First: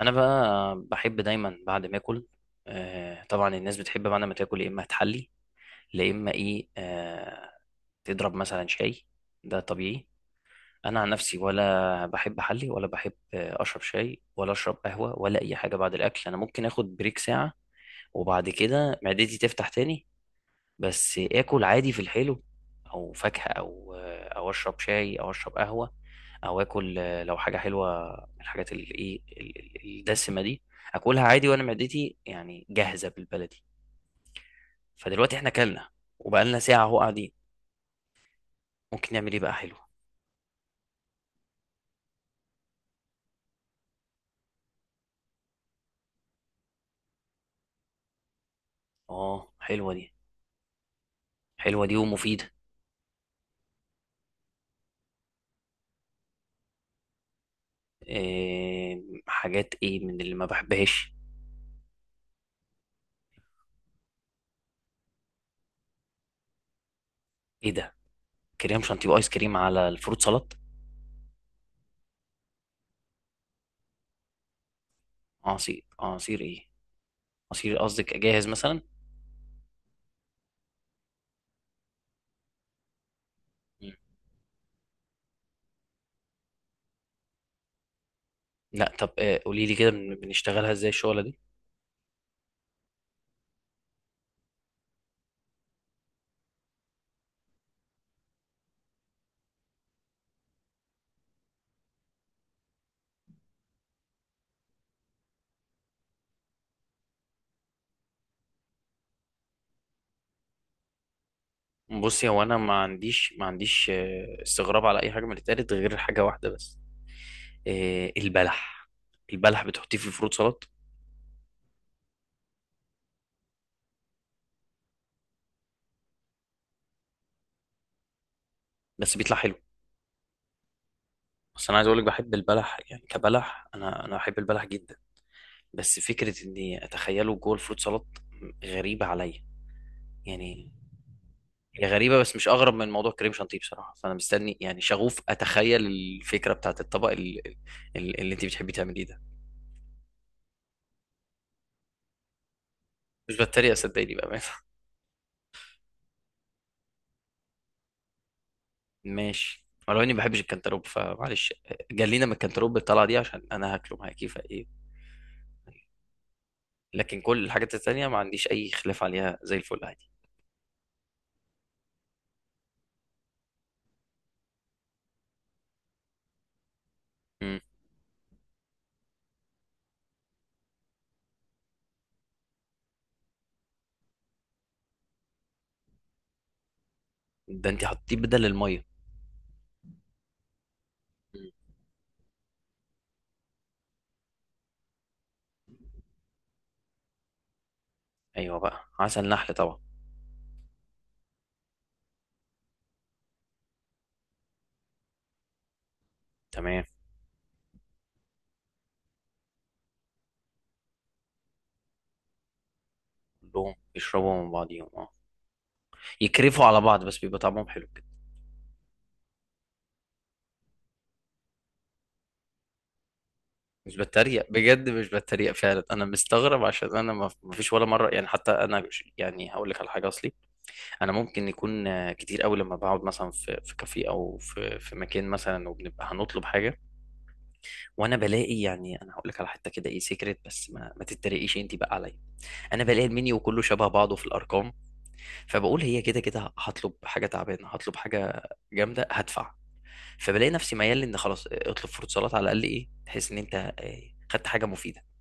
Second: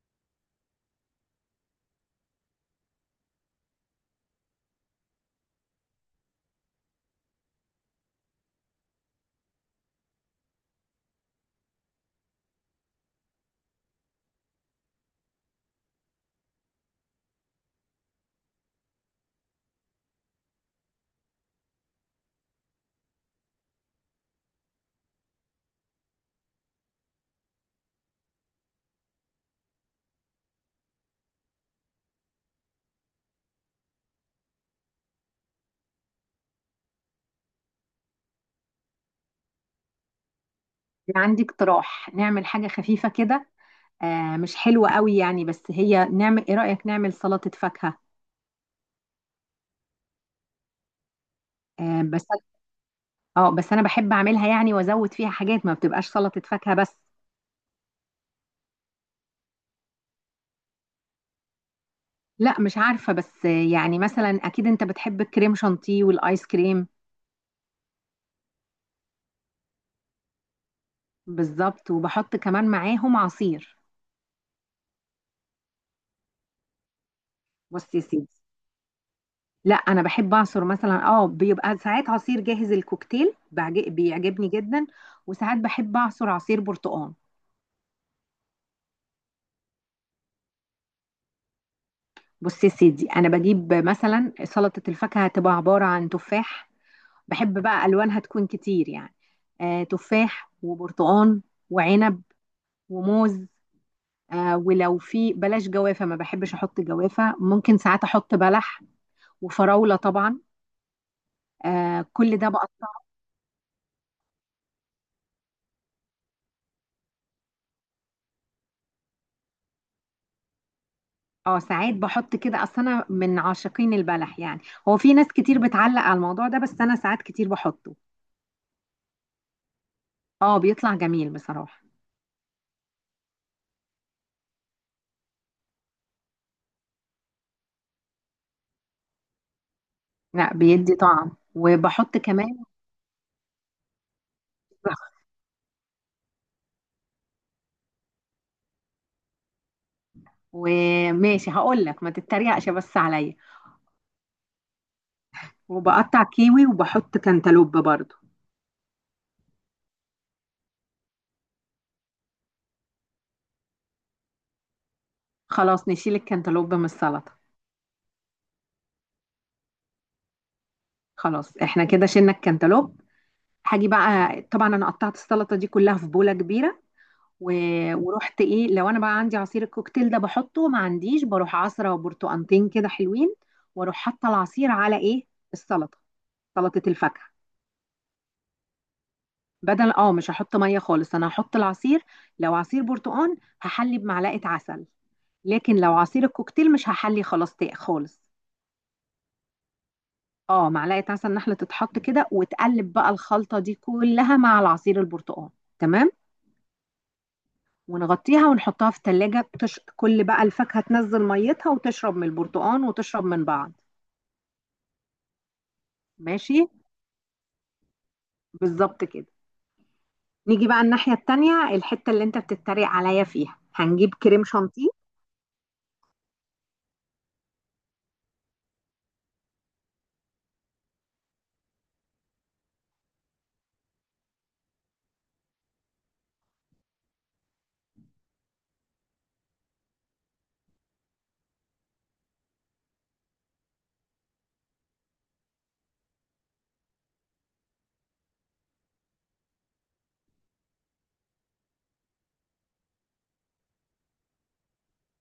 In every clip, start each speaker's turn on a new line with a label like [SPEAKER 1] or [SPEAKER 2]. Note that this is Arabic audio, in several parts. [SPEAKER 1] انا بقى بحب دايما بعد ما اكل. طبعا الناس بتحب بعد ما تاكل يا اما تحلي يا اما ايه. تضرب مثلا شاي. ده طبيعي. انا عن نفسي ولا بحب احلي ولا بحب اشرب شاي ولا اشرب قهوه ولا اي حاجه بعد الاكل. انا ممكن اخد بريك ساعه وبعد كده معدتي تفتح تاني. بس اكل عادي في الحلو او فاكهة او اشرب شاي او اشرب قهوة او اكل، لو حاجة حلوة من الحاجات اللي ايه الدسمة دي اكلها عادي، وانا معدتي يعني جاهزة بالبلدي. فدلوقتي احنا كلنا وبقالنا ساعة اهو قاعدين، ممكن نعمل ايه بقى حلو؟
[SPEAKER 2] أنا عندي اقتراح نعمل حاجة خفيفة كده. آه، مش حلوة قوي يعني، بس هي نعمل ايه، رأيك نعمل سلطة فاكهة؟
[SPEAKER 1] اه، حلوة دي. حلوة دي
[SPEAKER 2] آه بس.
[SPEAKER 1] ومفيدة.
[SPEAKER 2] اه بس انا بحب اعملها يعني وازود فيها حاجات، ما بتبقاش سلطة فاكهة بس.
[SPEAKER 1] إيه حاجات ايه من اللي ما بحبهاش؟
[SPEAKER 2] لا مش عارفة بس، يعني مثلا اكيد انت بتحب الكريم شانتيه والايس كريم.
[SPEAKER 1] ايه ده؟ كريم شانتيه وايس كريم على الفروت سلطة؟
[SPEAKER 2] بالظبط، وبحط كمان معاهم عصير.
[SPEAKER 1] عصير؟ عصير ايه؟ عصير
[SPEAKER 2] بص يا
[SPEAKER 1] قصدك
[SPEAKER 2] سيدي،
[SPEAKER 1] اجهز مثلا؟
[SPEAKER 2] لا انا بحب اعصر مثلا، اه بيبقى ساعات عصير جاهز الكوكتيل بيعجبني جدا. وساعات بحب اعصر عصير برتقال.
[SPEAKER 1] لا طب، قولي لي كده بنشتغلها ازاي الشغله دي.
[SPEAKER 2] بص يا سيدي، انا بجيب مثلا سلطه الفاكهه، هتبقى عباره عن تفاح. بحب بقى الوانها تكون كتير يعني. آه، تفاح وبرتقان وعنب وموز. آه، ولو في بلاش جوافه، ما بحبش احط جوافه، ممكن ساعات احط بلح. وفراوله طبعا. آه،
[SPEAKER 1] بصي،
[SPEAKER 2] كل
[SPEAKER 1] هو
[SPEAKER 2] ده
[SPEAKER 1] انا ما
[SPEAKER 2] بقطع.
[SPEAKER 1] عنديش ما عنديش استغراب على اي حاجه من اللي اتقالت غير حاجه واحده بس، البلح. البلح بتحطيه في الفروت سلطه؟
[SPEAKER 2] اه ساعات بحط كده، اصل انا من عاشقين البلح يعني. هو في ناس كتير بتعلق على الموضوع ده، بس انا ساعات كتير بحطه.
[SPEAKER 1] بس بيطلع حلو.
[SPEAKER 2] اه بيطلع جميل
[SPEAKER 1] بس انا
[SPEAKER 2] بصراحه.
[SPEAKER 1] عايز اقول لك بحب البلح يعني، كبلح انا بحب البلح جدا، بس فكره اني اتخيله جوه الفروت سلطه غريبه عليا
[SPEAKER 2] لا
[SPEAKER 1] يعني.
[SPEAKER 2] بيدي طعم،
[SPEAKER 1] هي
[SPEAKER 2] وبحط
[SPEAKER 1] غريبه بس مش
[SPEAKER 2] كمان.
[SPEAKER 1] اغرب من موضوع كريم شانتيه بصراحه، فانا مستني يعني شغوف اتخيل الفكره بتاعت الطبق اللي انت بتحبي تعمليه ده.
[SPEAKER 2] وماشي هقول لك، ما تتريقش بس
[SPEAKER 1] مش
[SPEAKER 2] عليا.
[SPEAKER 1] بتريق، صدقيني بقى.
[SPEAKER 2] وبقطع كيوي وبحط كانتالوب برضو.
[SPEAKER 1] ماشي، ولو اني ما بحبش الكنتالوب فمعلش، جلينا من الكنتالوب بالطلعه دي عشان انا هاكله معاكي فايه.
[SPEAKER 2] خلاص نشيل الكانتالوب من
[SPEAKER 1] لكن
[SPEAKER 2] السلطه.
[SPEAKER 1] كل الحاجات التانيه ما عنديش اي خلاف عليها، زي الفل عادي.
[SPEAKER 2] خلاص احنا كده شلنا الكانتالوب. هاجي بقى، طبعا انا قطعت السلطه دي كلها في بوله كبيره. و...
[SPEAKER 1] مم.
[SPEAKER 2] ورحت ايه، لو انا بقى عندي عصير الكوكتيل ده بحطه، ما عنديش بروح عصره، وبرتقانتين كده حلوين. واروح حاطه العصير على ايه؟ السلطه، سلطه الفاكهه.
[SPEAKER 1] ده انت حطيه بدل الميه.
[SPEAKER 2] بدل، اه مش هحط ميه خالص، انا
[SPEAKER 1] مم.
[SPEAKER 2] هحط العصير. لو عصير برتقان هحلي بمعلقه عسل، لكن لو عصير الكوكتيل مش هحلي خلاص خالص.
[SPEAKER 1] ايوه بقى، عسل نحل طبعا.
[SPEAKER 2] اه معلقه عسل نحله تتحط كده، وتقلب بقى الخلطه دي كلها مع العصير البرتقال. تمام.
[SPEAKER 1] تمام.
[SPEAKER 2] ونغطيها ونحطها في التلاجة. كل بقى الفاكهة تنزل ميتها، وتشرب من البرتقال وتشرب من بعض.
[SPEAKER 1] كلهم يشربوا من بعضيهم، اه.
[SPEAKER 2] ماشي.
[SPEAKER 1] يكرفوا على بعض بس بيبقى طعمهم حلو كده.
[SPEAKER 2] بالظبط كده. نيجي بقى الناحية التانية، الحتة اللي انت بتتريق عليا فيها،
[SPEAKER 1] مش
[SPEAKER 2] هنجيب كريم
[SPEAKER 1] بتريق بجد،
[SPEAKER 2] شانتيه.
[SPEAKER 1] مش بتريق فعلا. انا مستغرب عشان انا ما فيش ولا مره يعني. حتى انا يعني هقول لك على حاجه اصلي. انا ممكن يكون كتير قوي لما بقعد مثلا في في كافيه او في مكان مثلا وبنبقى هنطلب حاجه، وانا بلاقي يعني، انا هقول لك على حته كده ايه سيكريت بس ما تتريقيش انت بقى عليا. انا بلاقي المنيو كله شبه بعضه في الارقام، فبقول هي كده كده هطلب حاجه تعبانه هطلب حاجه جامده هدفع. فبلاقي نفسي ميال ان خلاص اطلب فروت سلطه على الاقل ايه، تحس ان انت خدت حاجه مفيده.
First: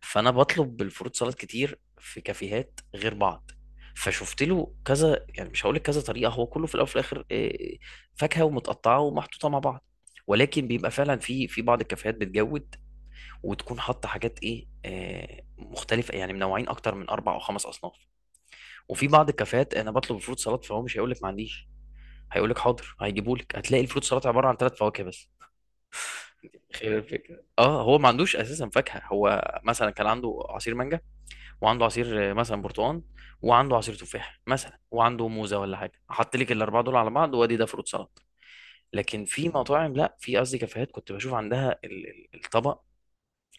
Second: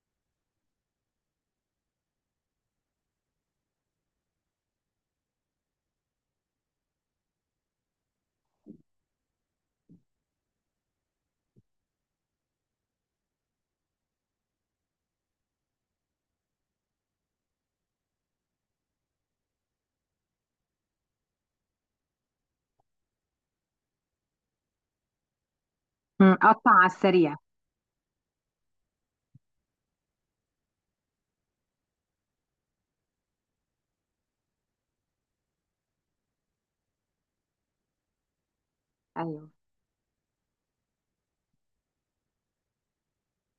[SPEAKER 1] فانا بطلب بالفروت سلطات كتير في كافيهات غير بعض، فشفت له كذا يعني، مش هقول لك كذا طريقه، هو كله في الاول وفي الاخر فاكهه ومتقطعه ومحطوطه مع بعض. ولكن بيبقى فعلا في بعض الكافيهات بتجود وتكون حاطه حاجات ايه مختلفه يعني، منوعين اكتر من اربع او خمس اصناف. وفي بعض الكافيهات انا بطلب الفروت سلطات فهو مش هيقول لك ما عنديش، هيقول لك حاضر هيجيبوا لك، هتلاقي الفروت سلطات عباره عن ثلاث فواكه بس.
[SPEAKER 2] مم. قطع على
[SPEAKER 1] خير
[SPEAKER 2] السريع.
[SPEAKER 1] الفكرة، اه هو ما عندوش اساسا فاكهه، هو مثلا كان عنده عصير مانجا، وعنده عصير مثلا برتقال، وعنده عصير تفاح مثلا وعنده موزه ولا حاجه، احط لك الاربعه دول على بعض وادي ده فروت سلطه. لكن
[SPEAKER 2] ايوه.
[SPEAKER 1] في مطاعم، لا في قصدي كافيهات، كنت بشوف عندها الطبق.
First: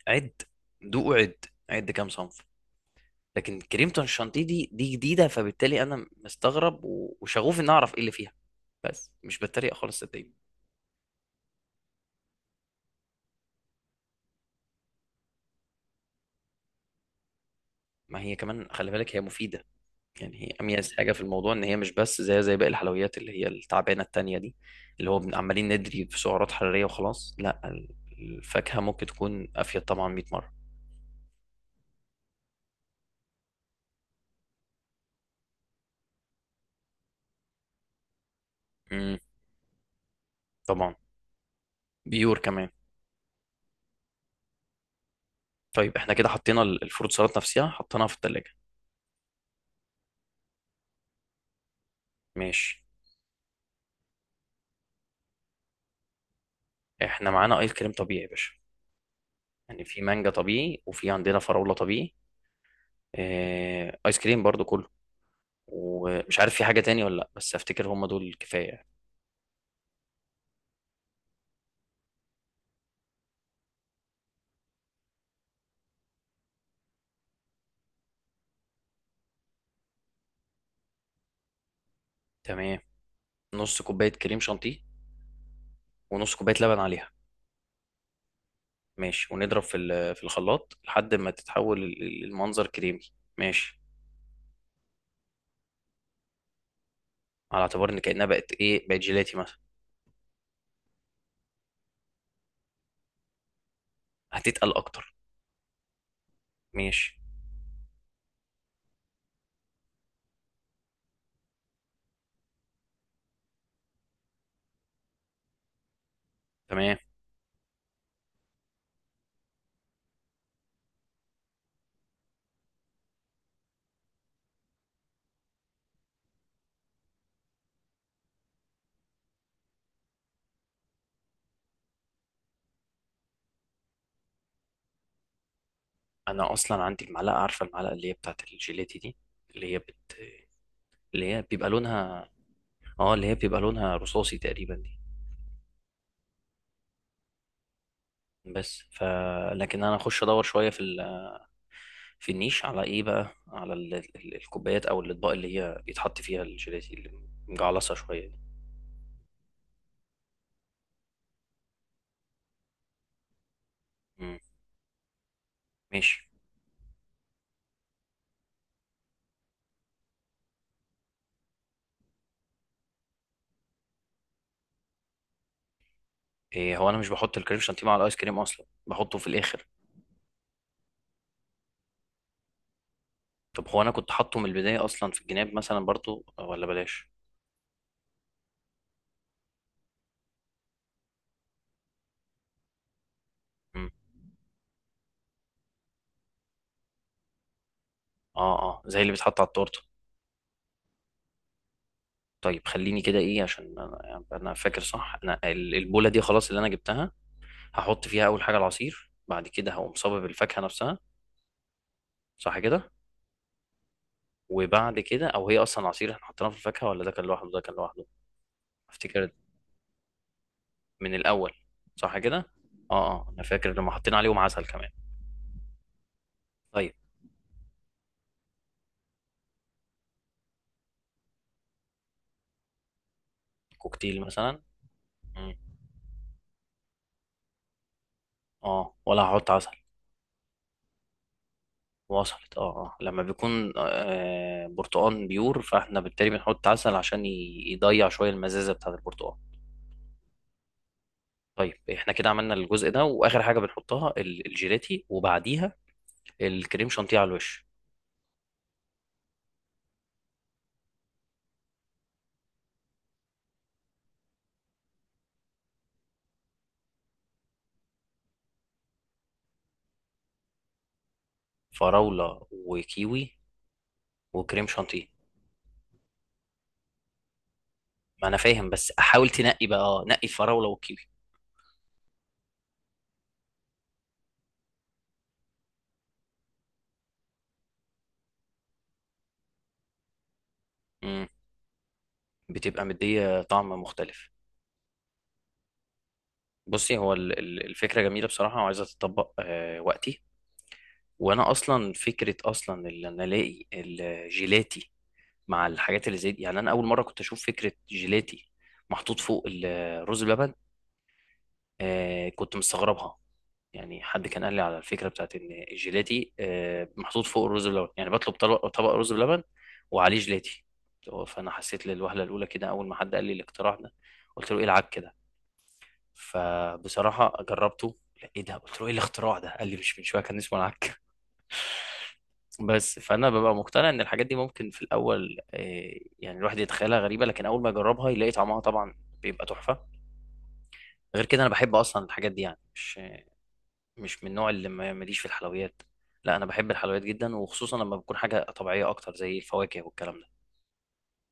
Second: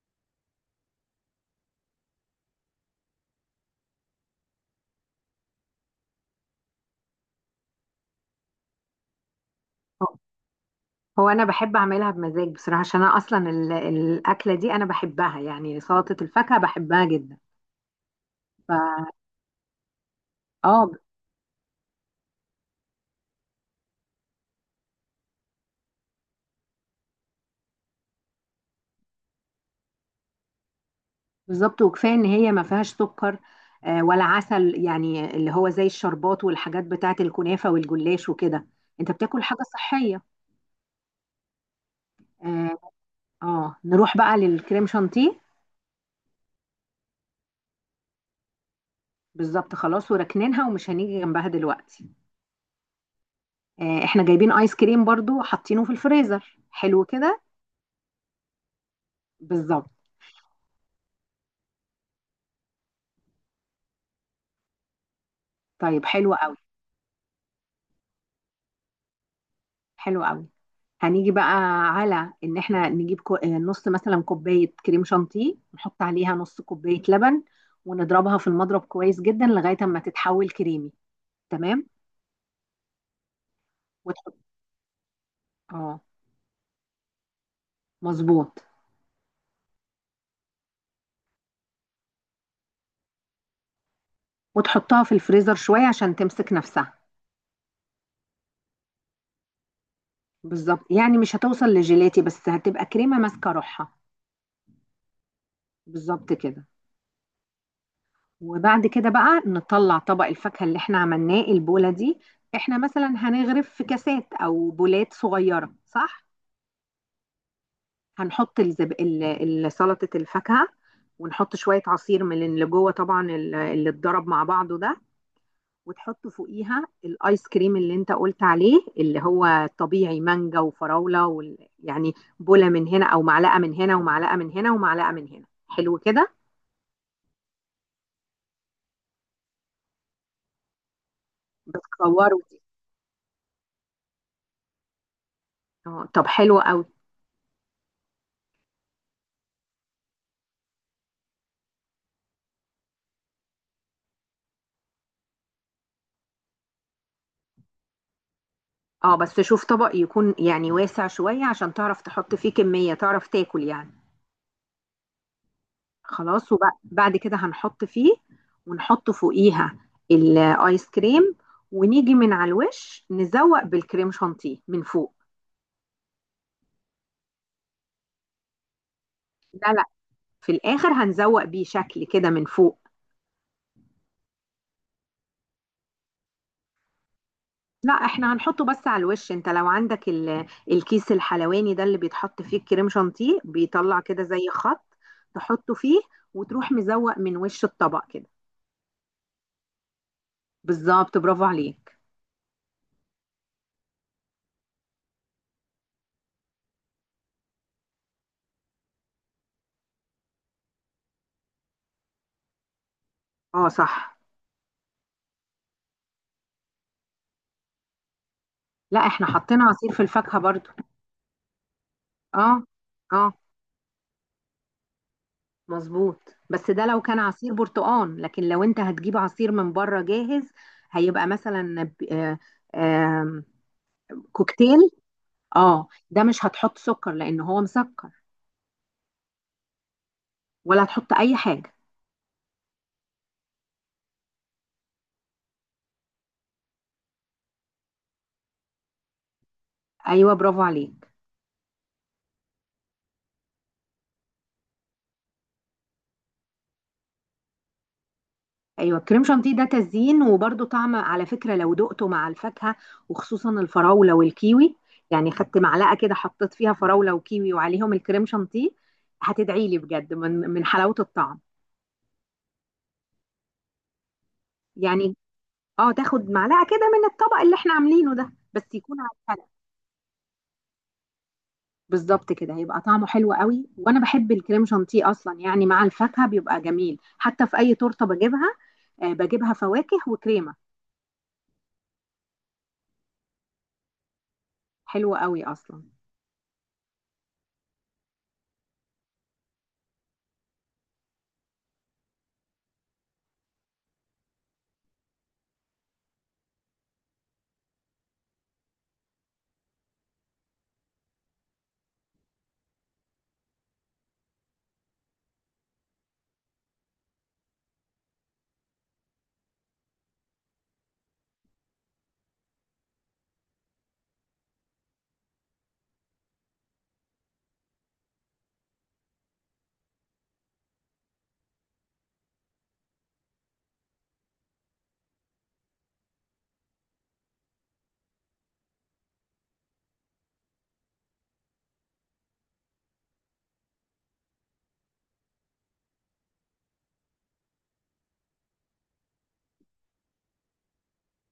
[SPEAKER 1] عد. دوق. عد عد كام صنف. لكن كريمة الشانتيه دي جديده، فبالتالي انا مستغرب وشغوف ان اعرف ايه اللي فيها، بس مش بتريق خالص صدقني.
[SPEAKER 2] هو انا بحب اعملها بمزاج بصراحه، عشان انا اصلا الاكله دي انا بحبها يعني، سلطه الفاكهه بحبها جدا.
[SPEAKER 1] ما هي كمان
[SPEAKER 2] ف
[SPEAKER 1] خلي بالك هي مفيده يعني، هي
[SPEAKER 2] اه،
[SPEAKER 1] اميز حاجه في الموضوع ان هي مش بس زي باقي الحلويات اللي هي التعبانه التانية دي، اللي هو عمالين ندري في سعرات حراريه وخلاص. لا، الفاكهه ممكن تكون افيد طبعا 100 مره.
[SPEAKER 2] بالظبط. وكفايه ان هي ما فيهاش سكر، ولا عسل، يعني اللي هو زي الشربات والحاجات بتاعه الكنافه والجلاش وكده. انت
[SPEAKER 1] امم
[SPEAKER 2] بتاكل حاجه صحيه.
[SPEAKER 1] طبعا. بيور كمان.
[SPEAKER 2] اه. آه. نروح بقى للكريم شانتيه.
[SPEAKER 1] طيب احنا كده حطينا الفروت سلطه نفسها حطيناها في الثلاجه.
[SPEAKER 2] بالظبط خلاص، وركنينها ومش هنيجي جنبها دلوقتي.
[SPEAKER 1] ماشي.
[SPEAKER 2] آه، احنا جايبين ايس كريم برضو، حاطينه في الفريزر حلو
[SPEAKER 1] احنا
[SPEAKER 2] كده.
[SPEAKER 1] معانا ايس كريم طبيعي يا باشا، يعني
[SPEAKER 2] بالظبط.
[SPEAKER 1] في مانجا طبيعي وفي عندنا فراوله طبيعي، ايس كريم برضو كله.
[SPEAKER 2] طيب حلو
[SPEAKER 1] ومش عارف
[SPEAKER 2] قوي،
[SPEAKER 1] في حاجه تاني ولا لا، بس افتكر هم دول كفايه.
[SPEAKER 2] حلو قوي. هنيجي بقى على ان احنا نجيب كو... آه، نص مثلا كوبايه كريم شانتيه، نحط عليها نص كوبايه لبن. ونضربها في المضرب كويس جدا لغايه اما تتحول كريمي. تمام.
[SPEAKER 1] تمام. نص كوبايه
[SPEAKER 2] وتحط،
[SPEAKER 1] كريم شانتيه
[SPEAKER 2] اه
[SPEAKER 1] ونص كوبايه لبن عليها.
[SPEAKER 2] مظبوط.
[SPEAKER 1] ماشي، ونضرب في في الخلاط لحد ما تتحول المنظر كريمي. ماشي،
[SPEAKER 2] وتحطها في الفريزر شويه عشان تمسك نفسها.
[SPEAKER 1] على اعتبار ان كأنها بقت ايه، بقت جيلاتي مثلا.
[SPEAKER 2] بالظبط، يعني مش هتوصل لجيلاتي، بس هتبقى كريمه ماسكه روحها.
[SPEAKER 1] هتتقل اكتر.
[SPEAKER 2] بالظبط كده.
[SPEAKER 1] ماشي.
[SPEAKER 2] وبعد كده بقى نطلع طبق الفاكهه اللي احنا عملناه، البوله دي. احنا مثلا هنغرف في كاسات او بولات صغيره، صح؟
[SPEAKER 1] تمام.
[SPEAKER 2] هنحط سلطة الفاكهة. ونحط شوية عصير من اللي جوه طبعا، اللي اتضرب مع بعضه ده. وتحط فوقيها الايس كريم اللي انت قلت عليه، اللي هو طبيعي مانجا وفراولة يعني بولة من هنا او معلقة من هنا، ومعلقة من هنا ومعلقة من هنا، حلو كده.
[SPEAKER 1] انا اصلا عندي المعلقه، عارفه المعلقه اللي هي بتاعت الجيلاتي دي، اللي هي بت... اللي هي بيبقى لونها
[SPEAKER 2] بتكوره دي.
[SPEAKER 1] اه اللي هي بيبقى لونها رصاصي تقريبا دي.
[SPEAKER 2] اه طب حلو قوي.
[SPEAKER 1] بس ف لكن انا اخش ادور شويه في في النيش على ايه بقى، على الكوبايات او الاطباق اللي هي بيتحط فيها الجيلاتي اللي مجعلصه شويه دي.
[SPEAKER 2] اه بس شوف طبق يكون يعني واسع شوية، عشان تعرف تحط فيه كمية تعرف تاكل يعني.
[SPEAKER 1] مم. ماشي.
[SPEAKER 2] خلاص وبعد كده هنحط فيه، ونحط فوقيها الايس كريم. ونيجي من على الوش نزوق بالكريم شانتيه من فوق.
[SPEAKER 1] إيه، هو انا مش بحط الكريم شانتيه مع الايس كريم اصلا، بحطه في الاخر.
[SPEAKER 2] لا لا، في الاخر هنزوق بيه شكل كده من فوق.
[SPEAKER 1] طب هو انا كنت حاطه من البدايه اصلا في الجناب مثلا برضو، ولا بلاش؟
[SPEAKER 2] لا احنا هنحطه بس على الوش، انت لو عندك الكيس الحلواني ده اللي بيتحط فيه الكريم شانتيه،
[SPEAKER 1] مم.
[SPEAKER 2] بيطلع كده زي خط. تحطه فيه، وتروح مزوق من وش الطبق كده.
[SPEAKER 1] اه اه، زي اللي بيتحط على التورته.
[SPEAKER 2] بالظبط، برافو عليك.
[SPEAKER 1] طيب خليني كده ايه، عشان انا يعني انا فاكر صح، انا البوله دي خلاص اللي انا جبتها، هحط فيها اول حاجه العصير، بعد كده هقوم صابب الفاكهه نفسها، صح كده؟
[SPEAKER 2] اه صح.
[SPEAKER 1] وبعد كده، او هي اصلا عصير احنا حطيناه في الفاكهه ولا ده كان لوحده؟ ده كان لوحده
[SPEAKER 2] لا احنا
[SPEAKER 1] افتكر.
[SPEAKER 2] حطينا عصير في الفاكهة برضو.
[SPEAKER 1] من الاول، صح كده.
[SPEAKER 2] اه
[SPEAKER 1] اه
[SPEAKER 2] اه
[SPEAKER 1] اه، انا فاكر لما حطينا عليهم عسل كمان.
[SPEAKER 2] مظبوط، بس ده
[SPEAKER 1] طيب.
[SPEAKER 2] لو كان عصير برتقان، لكن لو انت هتجيب عصير من بره جاهز، هيبقى مثلا ب- آه، آم،
[SPEAKER 1] كوكتيل مثلا.
[SPEAKER 2] كوكتيل. اه ده مش هتحط سكر لان هو مسكر،
[SPEAKER 1] اه ولا هحط عسل.
[SPEAKER 2] ولا هتحط اي حاجه.
[SPEAKER 1] وصلت، اه. اه لما بيكون برتقان بيور، فاحنا بالتالي بنحط عسل عشان يضيع شويه المزازه بتاعه البرتقان.
[SPEAKER 2] ايوه برافو عليك.
[SPEAKER 1] طيب احنا كده عملنا الجزء ده، واخر حاجه بنحطها الجيلاتي وبعديها الكريم شانتيه على الوش.
[SPEAKER 2] ايوه كريم شانتيه ده تزيين، وبرده طعم على فكره لو دقته مع الفاكهه، وخصوصا الفراوله والكيوي. يعني خدت معلقه كده، حطيت فيها فراوله وكيوي وعليهم الكريم شانتيه، هتدعي لي بجد من حلاوه الطعم
[SPEAKER 1] فراوله وكيوي وكريم شانتيه.
[SPEAKER 2] يعني. اه تاخد معلقه كده من الطبق اللي احنا عاملينه
[SPEAKER 1] ما
[SPEAKER 2] ده،
[SPEAKER 1] انا
[SPEAKER 2] بس
[SPEAKER 1] فاهم، بس
[SPEAKER 2] يكون على
[SPEAKER 1] احاول
[SPEAKER 2] الحلقة.
[SPEAKER 1] تنقي بقى، اه، نقي الفراوله والكيوي.
[SPEAKER 2] بالظبط كده، هيبقى طعمه حلو قوي. وانا بحب الكريم شانتيه اصلا يعني مع الفاكهه، بيبقى جميل حتى في اي تورته بجيبها، آه بجيبها فواكه وكريمه.
[SPEAKER 1] امم بتبقى مديه طعم مختلف.
[SPEAKER 2] حلوه قوي اصلا.
[SPEAKER 1] بصي، هو الفكره جميله بصراحه، وعايزه تتطبق وقتي. وانا اصلا فكره اصلا، اللي انا الاقي الجيلاتي مع الحاجات اللي زي دي يعني، انا اول مره كنت اشوف فكره جيلاتي محطوط فوق الرز بلبن، كنت مستغربها. يعني حد كان قال لي على الفكره بتاعت ان الجيلاتي محطوط فوق الرز بلبن، يعني بطلب طبق طبق رز بلبن وعليه جيلاتي. فانا حسيت للوهله الاولى كده اول ما حد قال لي الاختراع ده، قلت له ايه العك كده. فبصراحه جربته. لا ايه ده، قلت له ايه الاختراع ده، قال لي مش من شويه كان اسمه العك. بس فانا ببقى مقتنع ان الحاجات دي ممكن في الاول، يعني الواحد يتخيلها غريبه، لكن اول ما يجربها يلاقي طعمها طبعا بيبقى تحفه. غير كده انا بحب اصلا الحاجات دي، يعني مش من النوع اللي ماليش في الحلويات. لا انا بحب الحلويات جدا، وخصوصا لما بتكون حاجه طبيعيه اكتر زي الفواكه والكلام ده.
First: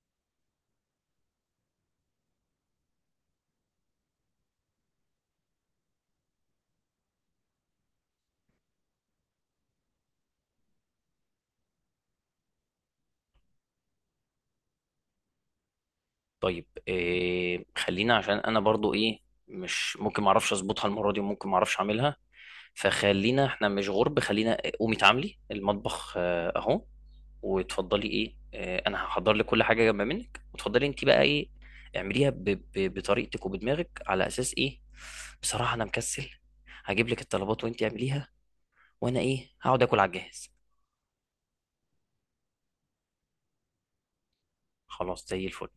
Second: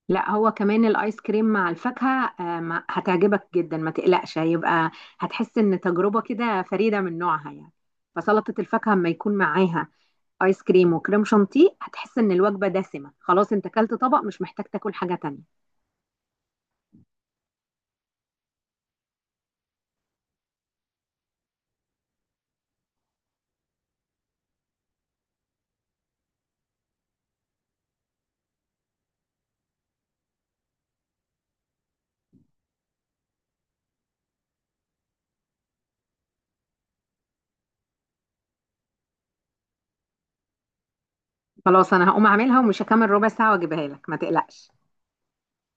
[SPEAKER 2] لا هو كمان الايس كريم مع الفاكهه آه هتعجبك جدا، ما تقلقش. هيبقى، هتحس ان تجربه كده فريده من نوعها يعني. فسلطه الفاكهه اما يكون معاها ايس كريم وكريم شانتيه، هتحس ان الوجبه دسمه خلاص، انت اكلت طبق مش محتاج تاكل حاجه تانية.
[SPEAKER 1] طيب خلينا، عشان انا برضو ايه، مش ممكن ما اعرفش اظبطها المره دي وممكن ما اعرفش اعملها. فخلينا احنا مش غرب، خلينا قومي تعاملي المطبخ اهو، وتفضلي ايه، انا هحضر لك كل حاجه جنب منك وتفضلي انت بقى ايه، اعمليها بطريقتك وبدماغك على اساس ايه. بصراحه انا مكسل، هجيب لك الطلبات وانت اعمليها، وانا ايه هقعد اكل على الجهاز.
[SPEAKER 2] خلاص انا هقوم اعملها، ومش هكمل ربع ساعة واجيبها لك، ما تقلقش.
[SPEAKER 1] خلاص زي الفل.